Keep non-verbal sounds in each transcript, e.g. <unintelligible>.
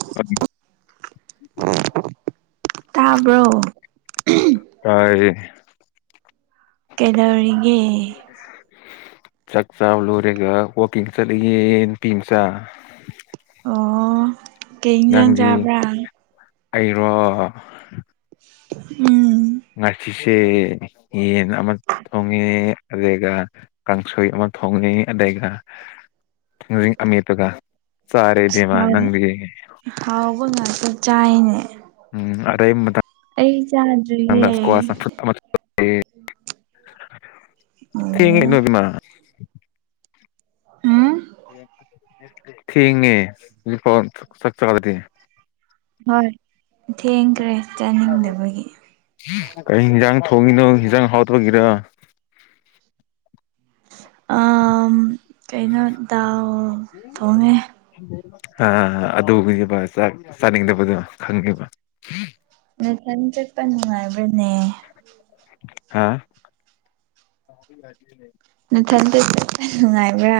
<unintelligible> ꯇꯥꯕ꯭ꯔꯣ ꯇꯥꯏ ꯀꯩꯗꯧꯔꯤꯒꯦ <unintelligible> ꯆꯥꯛ ꯆꯕ ꯂꯣꯏꯔꯒ ꯋꯥꯛꯀꯤꯡ ꯆꯠꯂꯤꯌꯦ ꯅꯨꯄꯤ ꯃꯆꯥ ꯑꯣ ꯀꯩ ꯏꯟꯖꯥꯡ ꯅꯪꯗꯤ ꯆꯥꯕ꯭ꯔꯥ ꯑꯩꯔꯣ ꯎꯝ ꯉꯥꯁꯤꯁꯦ ꯌꯦꯟ ꯑꯃ ꯊꯣꯡꯉꯦ ꯑꯗꯨꯒꯗꯩ ꯀꯥꯡꯁꯣꯏ ꯑꯃ ꯊꯣꯡꯉꯤ ꯑꯗꯩꯒ ꯑꯃꯠꯇꯄꯒ ꯆꯥꯔꯦ ꯏꯕꯦꯝꯃ ꯅꯪꯗꯤ ꯍꯥꯎꯕ ꯉꯥꯛꯇꯥ ꯆꯥꯏꯅꯦ ꯎꯝ ꯑꯔꯩ ꯃꯇꯝꯗ ꯑꯩ ꯆꯥꯗꯔꯤꯌꯦ ꯑꯣ <unintelligible> <unintelligible> ꯊꯦꯡꯅꯦ ꯍꯨꯖꯤꯛ ꯐꯎ ꯆꯥꯛ ꯆꯗꯔꯤ ꯍꯣꯏ ꯊꯦꯡꯈ꯭ꯔꯦ ꯆꯥꯅꯤꯡꯗꯕꯒꯤ ꯀꯔꯤ ꯍꯤꯟꯖꯥꯡ ꯊꯣꯡꯉꯤꯅꯣ ꯍꯤꯟꯖꯥꯡ ꯍꯥꯎꯗꯄꯒꯤꯔ ꯑꯥ ꯀꯩꯅꯣ ꯗꯥꯜ ꯊꯣꯡꯉꯦ ꯑꯥ ꯑꯗꯨꯒꯤꯕ ꯆꯥꯛ ꯆꯥꯅꯤꯡꯗꯕꯗꯣ ꯈꯪꯉꯦꯕ ꯅꯊꯟ ꯆꯠꯄ ꯅꯨꯡꯉꯥꯏꯕ꯭ꯔꯅꯦ ꯍꯥ ꯅꯊꯟꯇ ꯆꯠꯄ ꯅꯨꯡꯉꯥꯏꯕ꯭ꯔꯥ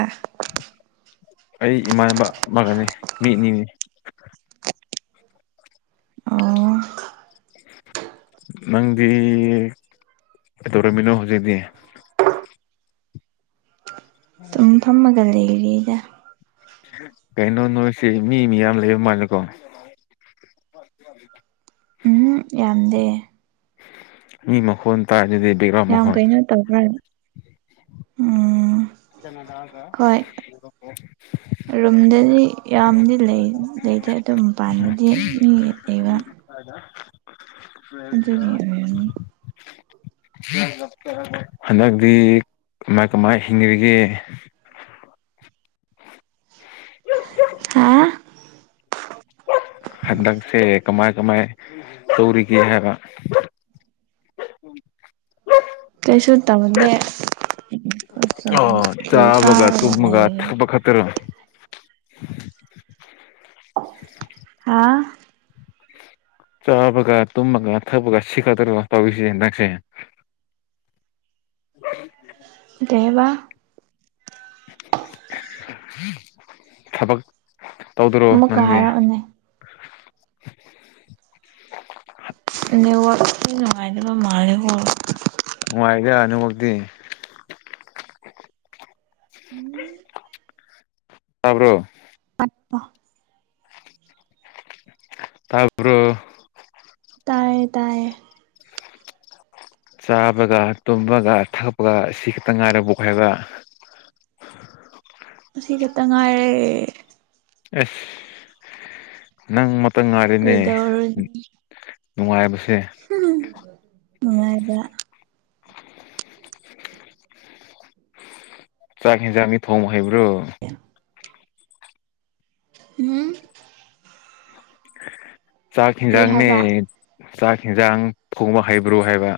ꯑꯩ ꯏꯃꯥꯟꯕ ꯑꯃꯒꯅꯦ ꯃꯤ ꯑꯅꯤꯅꯦ ꯑꯣ ꯅꯪꯗꯤ ꯀꯩꯗꯧꯔꯝꯃꯤꯅꯣ ꯍꯧꯖꯤꯛꯇꯤ ꯗꯨꯝ ꯐꯝꯃꯒ ꯂꯩꯔꯤꯗ ꯀꯩꯅꯣ ꯅꯣꯏꯁꯦ ꯃꯤ ꯃꯤꯌꯥꯝ ꯂꯩꯕ ꯃꯥꯜꯂꯦꯀꯣ ꯎꯝꯍꯨꯝ ꯌꯥꯝꯗꯦ ꯃꯤ ꯃꯈꯣꯟ ꯇꯥꯏꯗꯨꯗꯤ ꯕꯦꯛꯒ꯭ꯔꯥꯎꯟ ꯃꯈꯣꯟ ꯇꯥꯕ꯭ꯔ ꯎꯝ ꯍꯣꯏ ꯔꯨꯝꯗꯗꯤ ꯌꯥꯝꯗꯤ ꯂꯩ ꯂꯩꯇꯦ ꯗꯨꯝ ꯄꯥꯟꯗꯗꯤ ꯃꯤ ꯂꯩꯕ <unintelligible> <unintelligible> ꯑꯗꯨꯒꯤ ꯑꯣꯏꯔꯝꯅꯤ ꯍꯟꯗꯛꯗꯤ ꯀꯃꯥꯏ ꯀꯃꯥꯏ <unintelligible> ꯍꯥ ꯍꯟꯗꯛꯁꯦ ꯀꯃꯥꯏ ꯀꯃꯥꯏ ꯇꯧꯔꯤꯒꯦ ꯍꯥꯏꯕ ꯀꯩꯁꯨ ꯇꯧꯗꯦ <unintelligible> ꯁ꯭ꯀꯨꯜ ꯀꯥꯔꯒ ꯂꯩꯔꯤ ꯑꯣꯈꯇꯔꯣ ꯍꯥ ꯆꯥꯕꯒ ꯇꯨꯝꯃꯒ ꯊꯛꯄꯒ ꯁꯤꯈꯇꯔꯣ ꯇꯧꯏꯁꯦ ꯅꯪꯁꯦ <unintelligible> ꯊꯕꯛ ꯇꯧꯗꯔꯣ ꯑꯃꯨꯛꯀ ꯅꯪꯗꯤ ꯍꯥꯏꯔꯛꯑꯣꯅꯦ ꯅꯦꯋꯥꯛꯁꯤ ꯅꯨꯡꯉꯥꯏꯇꯕ ꯃꯥꯜꯂꯦꯀꯣ ꯅꯨꯉꯥꯏꯗ ꯅꯦꯋꯥꯛꯇꯤ <unintelligible> ꯇꯥꯕ꯭ꯔꯣ <unintelligible> ꯇꯥꯕ꯭ꯔꯣ ꯇꯥꯏꯌꯦ ꯇꯥꯏꯌꯦ ꯆꯥꯕꯒ ꯇꯨꯝꯕꯒ ꯊꯛꯄꯒ ꯑꯁꯤ ꯈꯠꯇꯪ ꯉꯥꯏꯔꯕꯣꯛ ꯍꯥꯏꯕ ꯑꯁꯤ ꯈꯠꯇꯪ ꯉꯥꯏꯔꯦ ꯑꯁ ꯅꯪ ꯃꯇ ꯉꯥꯏꯔꯦꯅꯦ ꯀꯩꯗꯧꯔꯨꯅꯤ ꯅꯨꯡꯉꯥꯏꯕꯁꯦ <unintelligible> ꯅꯨꯡꯉꯥꯏꯕꯔ ꯆꯥꯛ ꯍꯦꯟꯖꯥꯡꯗꯤ ꯊꯣꯡꯕ ꯍꯩꯕ꯭ꯔꯣ ꯍꯨꯝ ꯆꯥꯛ ꯀꯔꯤ ꯍꯦꯟꯖꯥꯡꯅꯦ ꯍꯥꯏꯕ ꯆꯥꯛ ꯍꯦꯟꯖꯥꯡ ꯊꯣꯡꯕ ꯍꯩꯕ꯭ꯔꯣ ꯍꯥꯏꯕ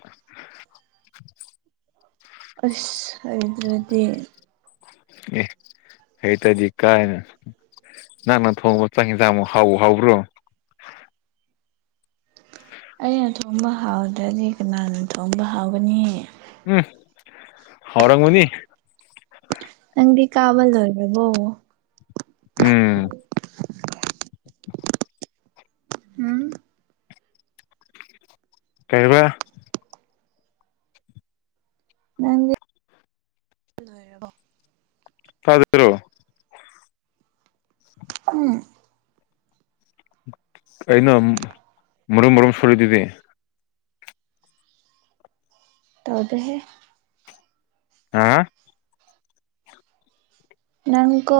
ꯑꯁ ꯍꯩꯇ꯭ꯔꯗꯤ ꯑꯦ ꯍꯩꯇꯗꯤ ꯀꯥꯏꯅ ꯅꯪꯅꯥ ꯊꯣꯡꯕ ꯆꯥꯛ ꯍꯦꯟꯖꯥꯡꯕꯨ ꯍꯥꯎꯕꯨ ꯍꯥꯎꯕ꯭ꯔꯣ ꯑꯩꯅ ꯊꯣꯡꯕ ꯍꯥꯎꯇꯗꯤ ꯀꯅꯥꯅ ꯊꯣꯡꯕ ꯍꯥꯎꯒꯅꯤ ꯎꯝ ꯍꯥꯎꯔꯝꯒꯅꯤ ꯅꯪꯗꯤ ꯀꯥꯕ ꯂꯣꯏꯔꯕꯣ ꯎꯝ ꯎꯝ ꯀꯩꯕ ꯅꯪꯗꯤ <unintelligible> ꯍꯨꯝ ꯀꯩꯅꯣ ꯃꯔꯨꯝ ꯃꯔꯨꯝ ꯁꯨꯔꯤꯗꯨꯗꯤ ꯇꯧꯗꯦꯍꯦ꯫ ꯍꯥ ꯅꯪꯀꯣ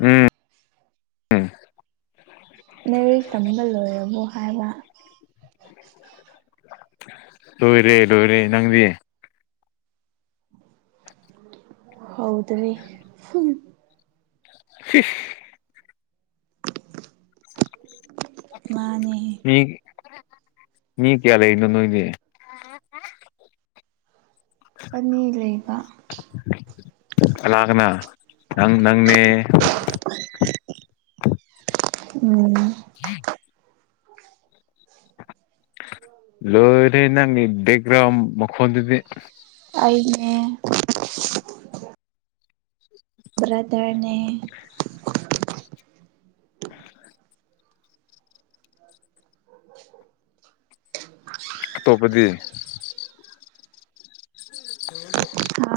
ꯎꯝ ꯎꯝ ꯂꯩꯔꯤꯛ ꯇꯝꯕ ꯂꯣꯏꯔꯕꯣ ꯍꯥꯏꯕ ꯂꯣꯏꯔꯦ ꯂꯣꯏꯔꯦ ꯅꯪꯗꯤ ꯍꯧꯗꯔꯤ ꯐꯤ ꯃꯥꯅꯦꯍꯦ ꯃꯤ ꯃꯤ ꯀꯌꯥ ꯂꯩꯔꯤꯅꯣ ꯅꯣꯏ ꯃꯤ ꯑꯅꯤ ꯂꯩꯕ ꯀꯥꯅꯥ ꯀꯥꯅꯥ ꯅꯪ ꯅꯪꯅꯦ <unintelligible> ꯎꯝ <unintelligible> ꯂꯣꯏꯔꯦ ꯅꯪ ꯕ‌ꯦꯛꯒ꯭ꯔꯥꯎ ꯃꯈꯣꯟꯗꯨꯗ ꯑꯩꯅꯦ ꯕ꯭ꯔꯗꯔꯅꯦ <inaudible> <unintelligible> ꯑꯇꯣꯞꯄꯗꯤ ꯍꯥ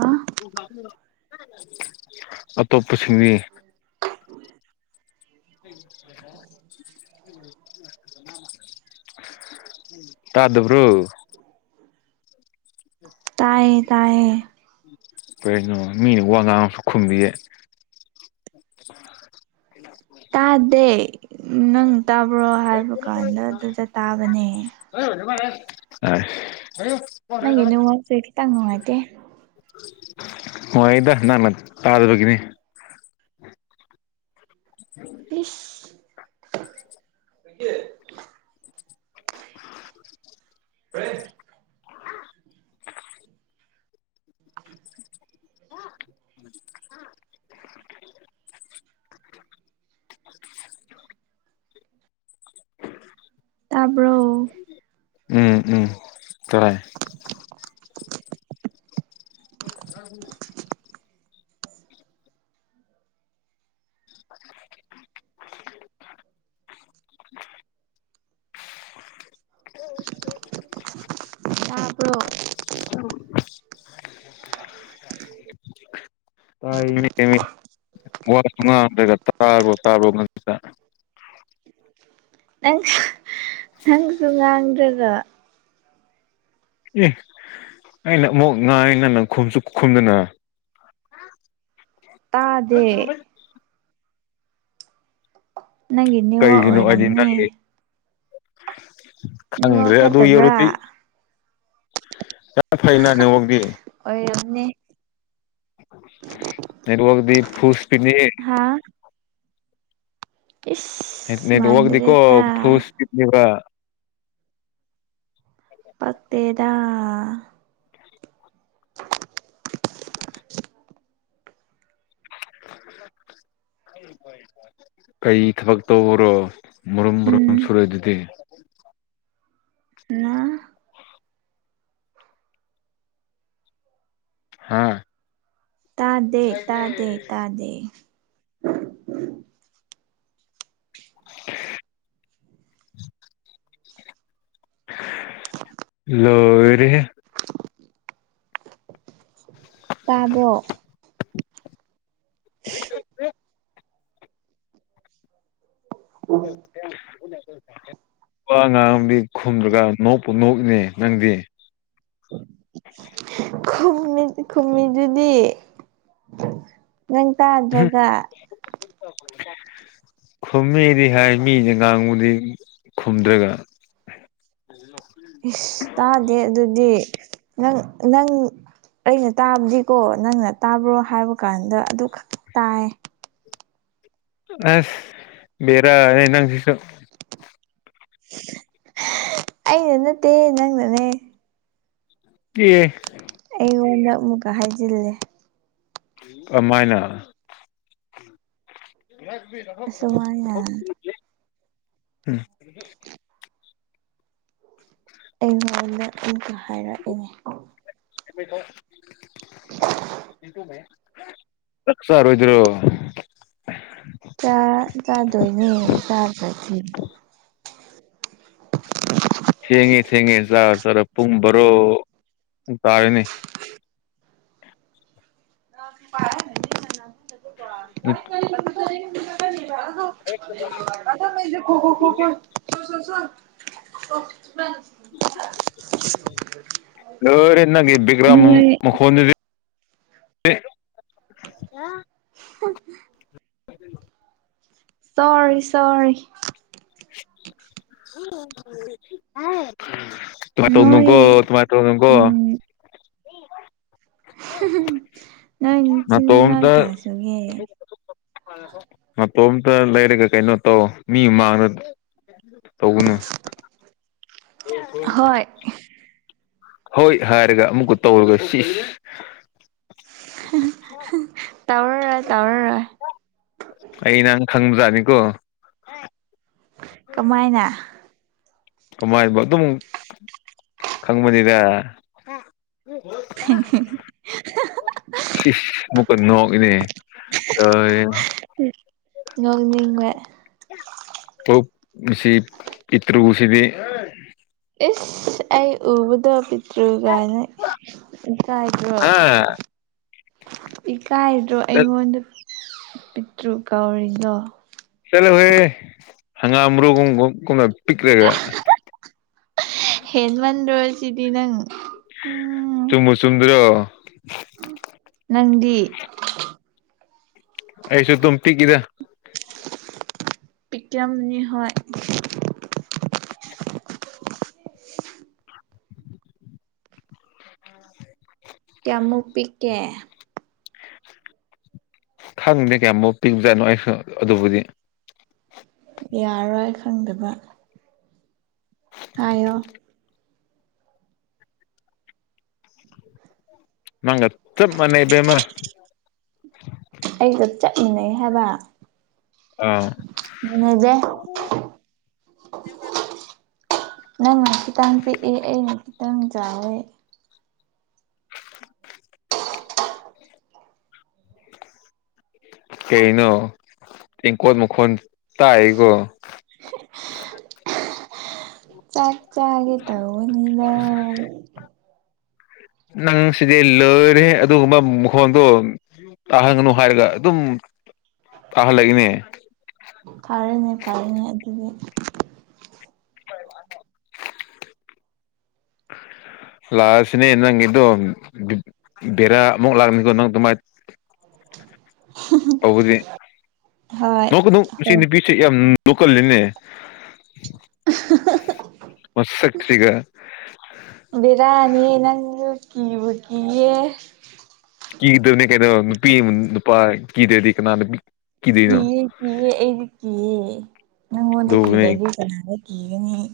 <inaudible> ꯑꯇꯣꯞꯄꯁꯤꯡꯗꯤ <unintelligible> ꯇꯥꯗꯕ꯭ꯔꯣ ꯇꯥꯏꯌꯦ ꯇꯥꯏꯌꯦ ꯀꯩꯅꯣ ꯃꯤꯅ ꯋꯥ ꯉꯥꯡꯉ ꯐ ꯈꯨꯝꯗꯤꯌꯦ ꯇꯥꯗꯦ ꯅꯪ ꯇꯥꯕ꯭ꯔꯣ ꯍꯥꯏꯕ ꯀꯥꯟꯗ ꯑꯗꯨꯗ ꯇꯥꯕꯅꯦ <unintelligible> ꯑꯁ ꯍꯥꯏꯌꯨ ꯅꯪꯒ ꯅꯦꯠꯋꯛꯁꯦ ꯈꯤꯇꯪ ꯅꯨꯡꯉꯥꯏꯇꯦ <unintelligible> ꯅꯨꯉꯥꯏꯗ ꯅꯪꯅ ꯇꯥꯗꯕꯒꯤꯅꯤ ꯏꯁ <unintelligible> <unintelligible> <inaudible> <inaudible> ꯇꯥꯕ꯭ꯔꯣ ꯎꯝ ꯎꯝ ꯇꯥꯏ <unintelligible> <inaudible> <unintelligible> <unintelligible> <unintelligible> ꯥ <inaudible> ꯋꯥꯁꯨ ꯉꯥꯡꯗ꯭ꯔꯒ ꯇꯥꯕ꯭ꯔꯣ ꯇꯥꯕꯣ ꯉꯥꯛꯇ ꯑꯁ ꯅꯪꯁꯨ ꯉꯥꯡꯗ꯭ꯔꯒ ꯏ ꯑꯩꯅ ꯑꯃꯨꯛ ꯉꯥꯡꯉꯤ ꯅꯪꯅ ꯈꯨꯝꯁꯨ ꯈꯨꯝꯗꯅ ꯇꯥꯗꯦ ꯅꯪꯒꯤ ꯅꯦꯠꯋꯥꯛ ꯀꯩꯒꯤꯅꯣ ꯑꯩꯗꯤ ꯑꯣꯏꯔꯝꯅꯤ ꯅꯪꯒꯤ ꯈꯪꯗ꯭ꯔꯦ ꯅꯦꯠꯋꯥꯛ ꯑꯗꯨ ꯐꯠꯇꯕ꯭ꯔꯥ ꯌꯧꯔꯗꯤ ꯌꯥꯝ ꯐꯩꯅ ꯅꯦꯠꯋꯥꯛꯗꯤ ꯑꯣꯏꯔꯝꯅꯦ <inaudible> ꯅꯦꯠꯋꯛꯗꯤ ꯐꯨꯜ ꯁ꯭꯭ꯄꯤꯠꯅꯤꯍꯦ ꯍꯥꯥ ꯅꯦꯠ ꯏꯁ ꯅꯦꯠꯋꯛꯗꯤꯀꯣ ꯃꯥꯟꯗ꯭ꯔꯦꯗ ꯐꯨꯜ ꯁ꯭꯭ꯄꯤꯠꯅꯤꯕ ꯐꯠꯇꯦꯗꯥ ꯀꯩ ꯊꯕꯛ ꯇꯧꯕ꯭ꯔꯣ ꯃꯔꯨꯝ ꯃꯔꯨꯝ ꯎꯝ ꯁꯨꯔꯗꯨꯗꯤ ꯍꯨꯝ ꯍꯥꯥ ꯇꯥꯗꯦ ꯇꯥꯗꯦ ꯇꯥꯗꯦ <inaudible> ꯂꯣꯏꯔꯦꯍꯦ ꯇꯥꯕ꯭ꯔꯣ <inaudible> ꯅꯨꯄꯥ ꯑ ꯉꯥꯡ ꯑꯃꯗꯤꯗꯤ ꯈꯨꯝꯗ꯭ꯔꯒ ꯅꯣꯛꯄꯨ ꯅꯣꯛꯏꯅꯦ ꯅꯪꯗꯤ ꯈꯨꯝꯃꯤ ꯈꯨꯝꯃꯤꯁꯤꯗꯤ ꯅꯪ ꯇꯥꯗ꯭ꯔꯒ ꯈꯨꯝꯃꯤꯗꯤ ꯍꯥꯏ ꯃꯤꯅꯥ ꯉꯥꯡꯕꯗꯤ ꯈꯨꯝꯗ꯭ꯔꯒ ꯏꯁꯁ ꯇꯥꯗꯦ ꯑꯗꯨꯗꯤ ꯅꯪ ꯅꯪ ꯑꯩꯅ ꯇꯥꯕꯗꯤꯀꯣ ꯅꯪꯅ ꯇꯥꯕ꯭ꯔꯣ ꯍꯥꯏꯕ ꯀꯥꯟꯗ ꯑꯗꯨꯈꯛ ꯇꯥꯏ ꯑꯁ ꯕꯦꯔꯥ ꯅꯪꯁꯤꯁꯨ ꯑꯩꯩꯅ ꯅꯠꯇꯦ ꯅꯪꯅꯅꯦ ꯀꯤꯑꯦ ꯑꯩꯉꯣꯟꯗ ꯑꯃꯨꯛꯀ ꯍꯥꯏꯖꯤꯜꯂꯦ ꯑꯃꯥꯏꯅ ꯑꯁꯨꯃꯥꯏꯅ <inaudible> ꯑꯩ ꯃꯉꯣꯟꯗ ꯑꯃꯨꯀ ꯍꯥꯏꯔꯛꯏꯅꯦ <inaudible> ꯆꯥꯛ ꯆꯥꯔꯣꯏ ꯑꯣꯏꯗ꯭ꯔꯣ ꯆꯥꯛ ꯆꯥꯗꯣꯏꯅꯤ ꯆꯥꯗꯔꯗꯤ <inaudible> ꯊꯦꯡꯉꯦ ꯊꯦꯡꯉꯦ ꯆꯥꯛ ꯆꯥꯔꯣ ꯄꯨꯡ ꯕꯔꯣ ꯇꯥꯔꯦꯅꯦ ꯄꯥ <inaudible> ꯎꯠ <inaudible> ꯑꯦ ꯈꯣꯈꯣ ꯈꯣꯈꯣ <inaudible> <inaudible> ꯑꯣ ꯂꯣꯏꯔꯦ ꯅꯪꯒꯤ ꯕꯤꯒ꯭ꯔꯝ ꯅꯣꯏ ꯃꯈꯣꯟꯗꯨꯗꯤ <inaudible> <inaudible> ꯁꯣꯔꯤ ꯁꯣꯔꯤ <inaudible> ꯇꯥꯏ ꯇꯧꯅꯨꯒꯣ ꯅꯣꯏ ꯇꯨꯃꯥꯏ ꯇꯧꯅꯨꯒꯣ ꯎꯝ ꯅꯣꯏ ꯅꯤꯆꯤꯟ ꯅꯥ ꯅꯥꯅꯎ ꯅꯇꯣꯝꯇ ꯀꯌꯥꯁꯨꯒꯦ ꯃꯇꯣꯝꯇ ꯂꯩꯔꯒ ꯀꯩꯅꯣ ꯇꯧ ꯃꯤ ꯃꯥꯡꯗ <unintelligible> ꯇꯧꯒꯅꯨ ꯍꯣꯏ ꯍꯣꯏ ꯍꯥꯏꯔꯒ ꯑꯃꯨꯛꯀ ꯇꯧꯔꯒ ꯁꯤꯁ ꯇꯧꯔꯔꯣꯏ ꯇꯧꯔꯔꯣꯏ ꯑꯩ ꯅꯪ ꯈꯪꯕꯖꯥꯠꯅꯤꯀꯣ ꯀꯃꯥꯏꯅ ꯀꯃꯥꯏꯕꯧ ꯑꯗꯨꯝ ꯈꯪꯕꯅꯤꯗ <unintelligible> ꯗ ꯁꯤꯁ ꯅꯣꯛꯀ ꯅꯣꯛꯢꯅꯦ <inaudible> ꯍꯨꯝ ꯅꯣꯛ ꯅꯤꯡꯕ ꯑꯣ ꯃꯁꯤ ꯄꯤꯇ꯭ꯔꯨꯁꯤꯗꯤ ꯏꯁꯁ ꯑꯩ ꯎꯕꯗꯣ ꯄꯤꯗ꯭ꯔꯨ ꯀꯥꯏꯅ ꯏꯁꯥꯏꯗꯣ ꯍꯥ ꯏꯀꯥꯏꯗ꯭ꯔꯣ ꯆꯠ ꯑꯩꯉꯣꯟꯗ ꯄꯤꯠꯇ꯭ꯔꯨ ꯀꯧꯔꯤꯅꯣ ꯆꯜꯂꯣ ꯍꯦ ꯍꯒꯥꯝ ꯃꯔꯨ ꯒꯨꯝ ꯀꯨꯝꯅ ꯍꯦꯟ ꯃꯟꯗ꯭ꯔꯣ ꯑꯁꯤꯗꯤ ꯅꯪ ꯎꯝ ꯆꯨꯝꯕꯨ ꯆꯨꯝꯗ꯭ꯔꯣ ꯅꯪꯗꯤ ꯑꯩꯁꯨ ꯇꯨꯝ ꯇꯤꯛꯒꯤꯗ ꯄꯤꯛ ꯀꯤꯌꯝꯅꯤ ꯍꯣꯏ ꯀꯌꯥꯃꯨꯛ ꯄꯤꯛꯀꯦ ꯈꯪꯗꯦ ꯀꯌꯥꯃꯨꯛ ꯄꯤꯛꯕꯖꯥꯠꯅꯣ ꯑꯩꯁꯨ ꯑꯗꯨꯕꯨꯗꯤ ꯌꯥꯔꯣꯏ ꯈꯪꯗꯕ ꯍꯥꯏꯌꯣ <inaudible> ꯅꯪꯒ ꯆꯞ ꯃꯅꯩ ꯏꯕꯦꯝꯃ ꯑꯩꯒ ꯆꯠꯃꯤꯟꯅꯩ ꯍꯥꯏꯕ ꯑꯥ ꯃꯅꯦꯗꯦ ꯅꯪꯅ ꯈꯤꯇꯪ ꯄꯤꯛꯑꯦ ꯑꯩꯅ ꯈꯤꯇꯪ ꯆꯥꯎꯋꯦ ꯀꯩꯅꯣ ꯇꯦꯡꯀꯣꯠ ꯃꯈꯣꯟ ꯇꯥꯛꯏꯌꯦꯀꯣ ꯆꯥꯛ ꯆꯥꯒꯦ ꯇꯧꯕꯅꯤꯅ ꯅꯪ ꯁꯤꯗꯤ ꯂꯣꯏꯔꯦꯍꯦ ꯑꯗꯨꯒꯨꯝꯕ ꯃꯈꯣꯟꯗꯣ ꯇꯥꯍꯟꯒꯅꯨ ꯍꯥꯏꯔꯒ ꯑꯗꯨꯝ ꯇꯥꯍꯜꯂꯛꯏꯅꯦ ꯐꯔꯅꯦ ꯐꯔꯅꯦ ꯑꯗꯨꯗꯤ <unintelligible> ꯂꯥꯛꯑꯁꯨꯅꯦ ꯅꯪꯒꯤꯗꯣ ꯕꯤ ꯕꯤꯔꯥ ꯑꯃꯨꯛ ꯂꯥꯛꯅꯤꯀꯣ ꯅꯪ ꯗꯨꯃꯥꯏ ꯇꯧꯕꯗꯤ ꯍꯣꯏ ꯅꯣꯛꯀꯅꯨ ꯑꯁꯤ ꯍꯣꯏ ꯅꯨꯄꯤꯁꯦ ꯌꯥꯝ ꯅꯣꯛꯀꯜꯂꯤꯅꯦ ꯃꯁꯛꯁꯤꯒ ꯕꯦꯔꯥꯅꯤꯍꯦ ꯅꯪꯁꯨ ꯀꯤꯕꯨ ꯀꯤꯌꯦ ꯀꯤꯒꯗꯝꯅꯦ ꯀꯩꯅꯣ ꯅꯨꯄꯤ ꯑꯃ ꯅꯨꯄꯥ ꯀꯤꯗꯔꯗꯤ ꯀꯅꯥ ꯅꯨꯄꯤ ꯀꯤꯗꯣꯏꯅꯣ ꯀꯤꯌꯦ ꯀꯤꯌꯦ ꯑꯩꯗꯤ ꯀꯤꯌꯦ ꯅꯪꯉꯣꯟꯗ ꯑꯗꯨꯅꯦ ꯀꯤꯔꯗꯤ ꯀꯅꯥꯗ ꯀꯤꯒꯅꯤ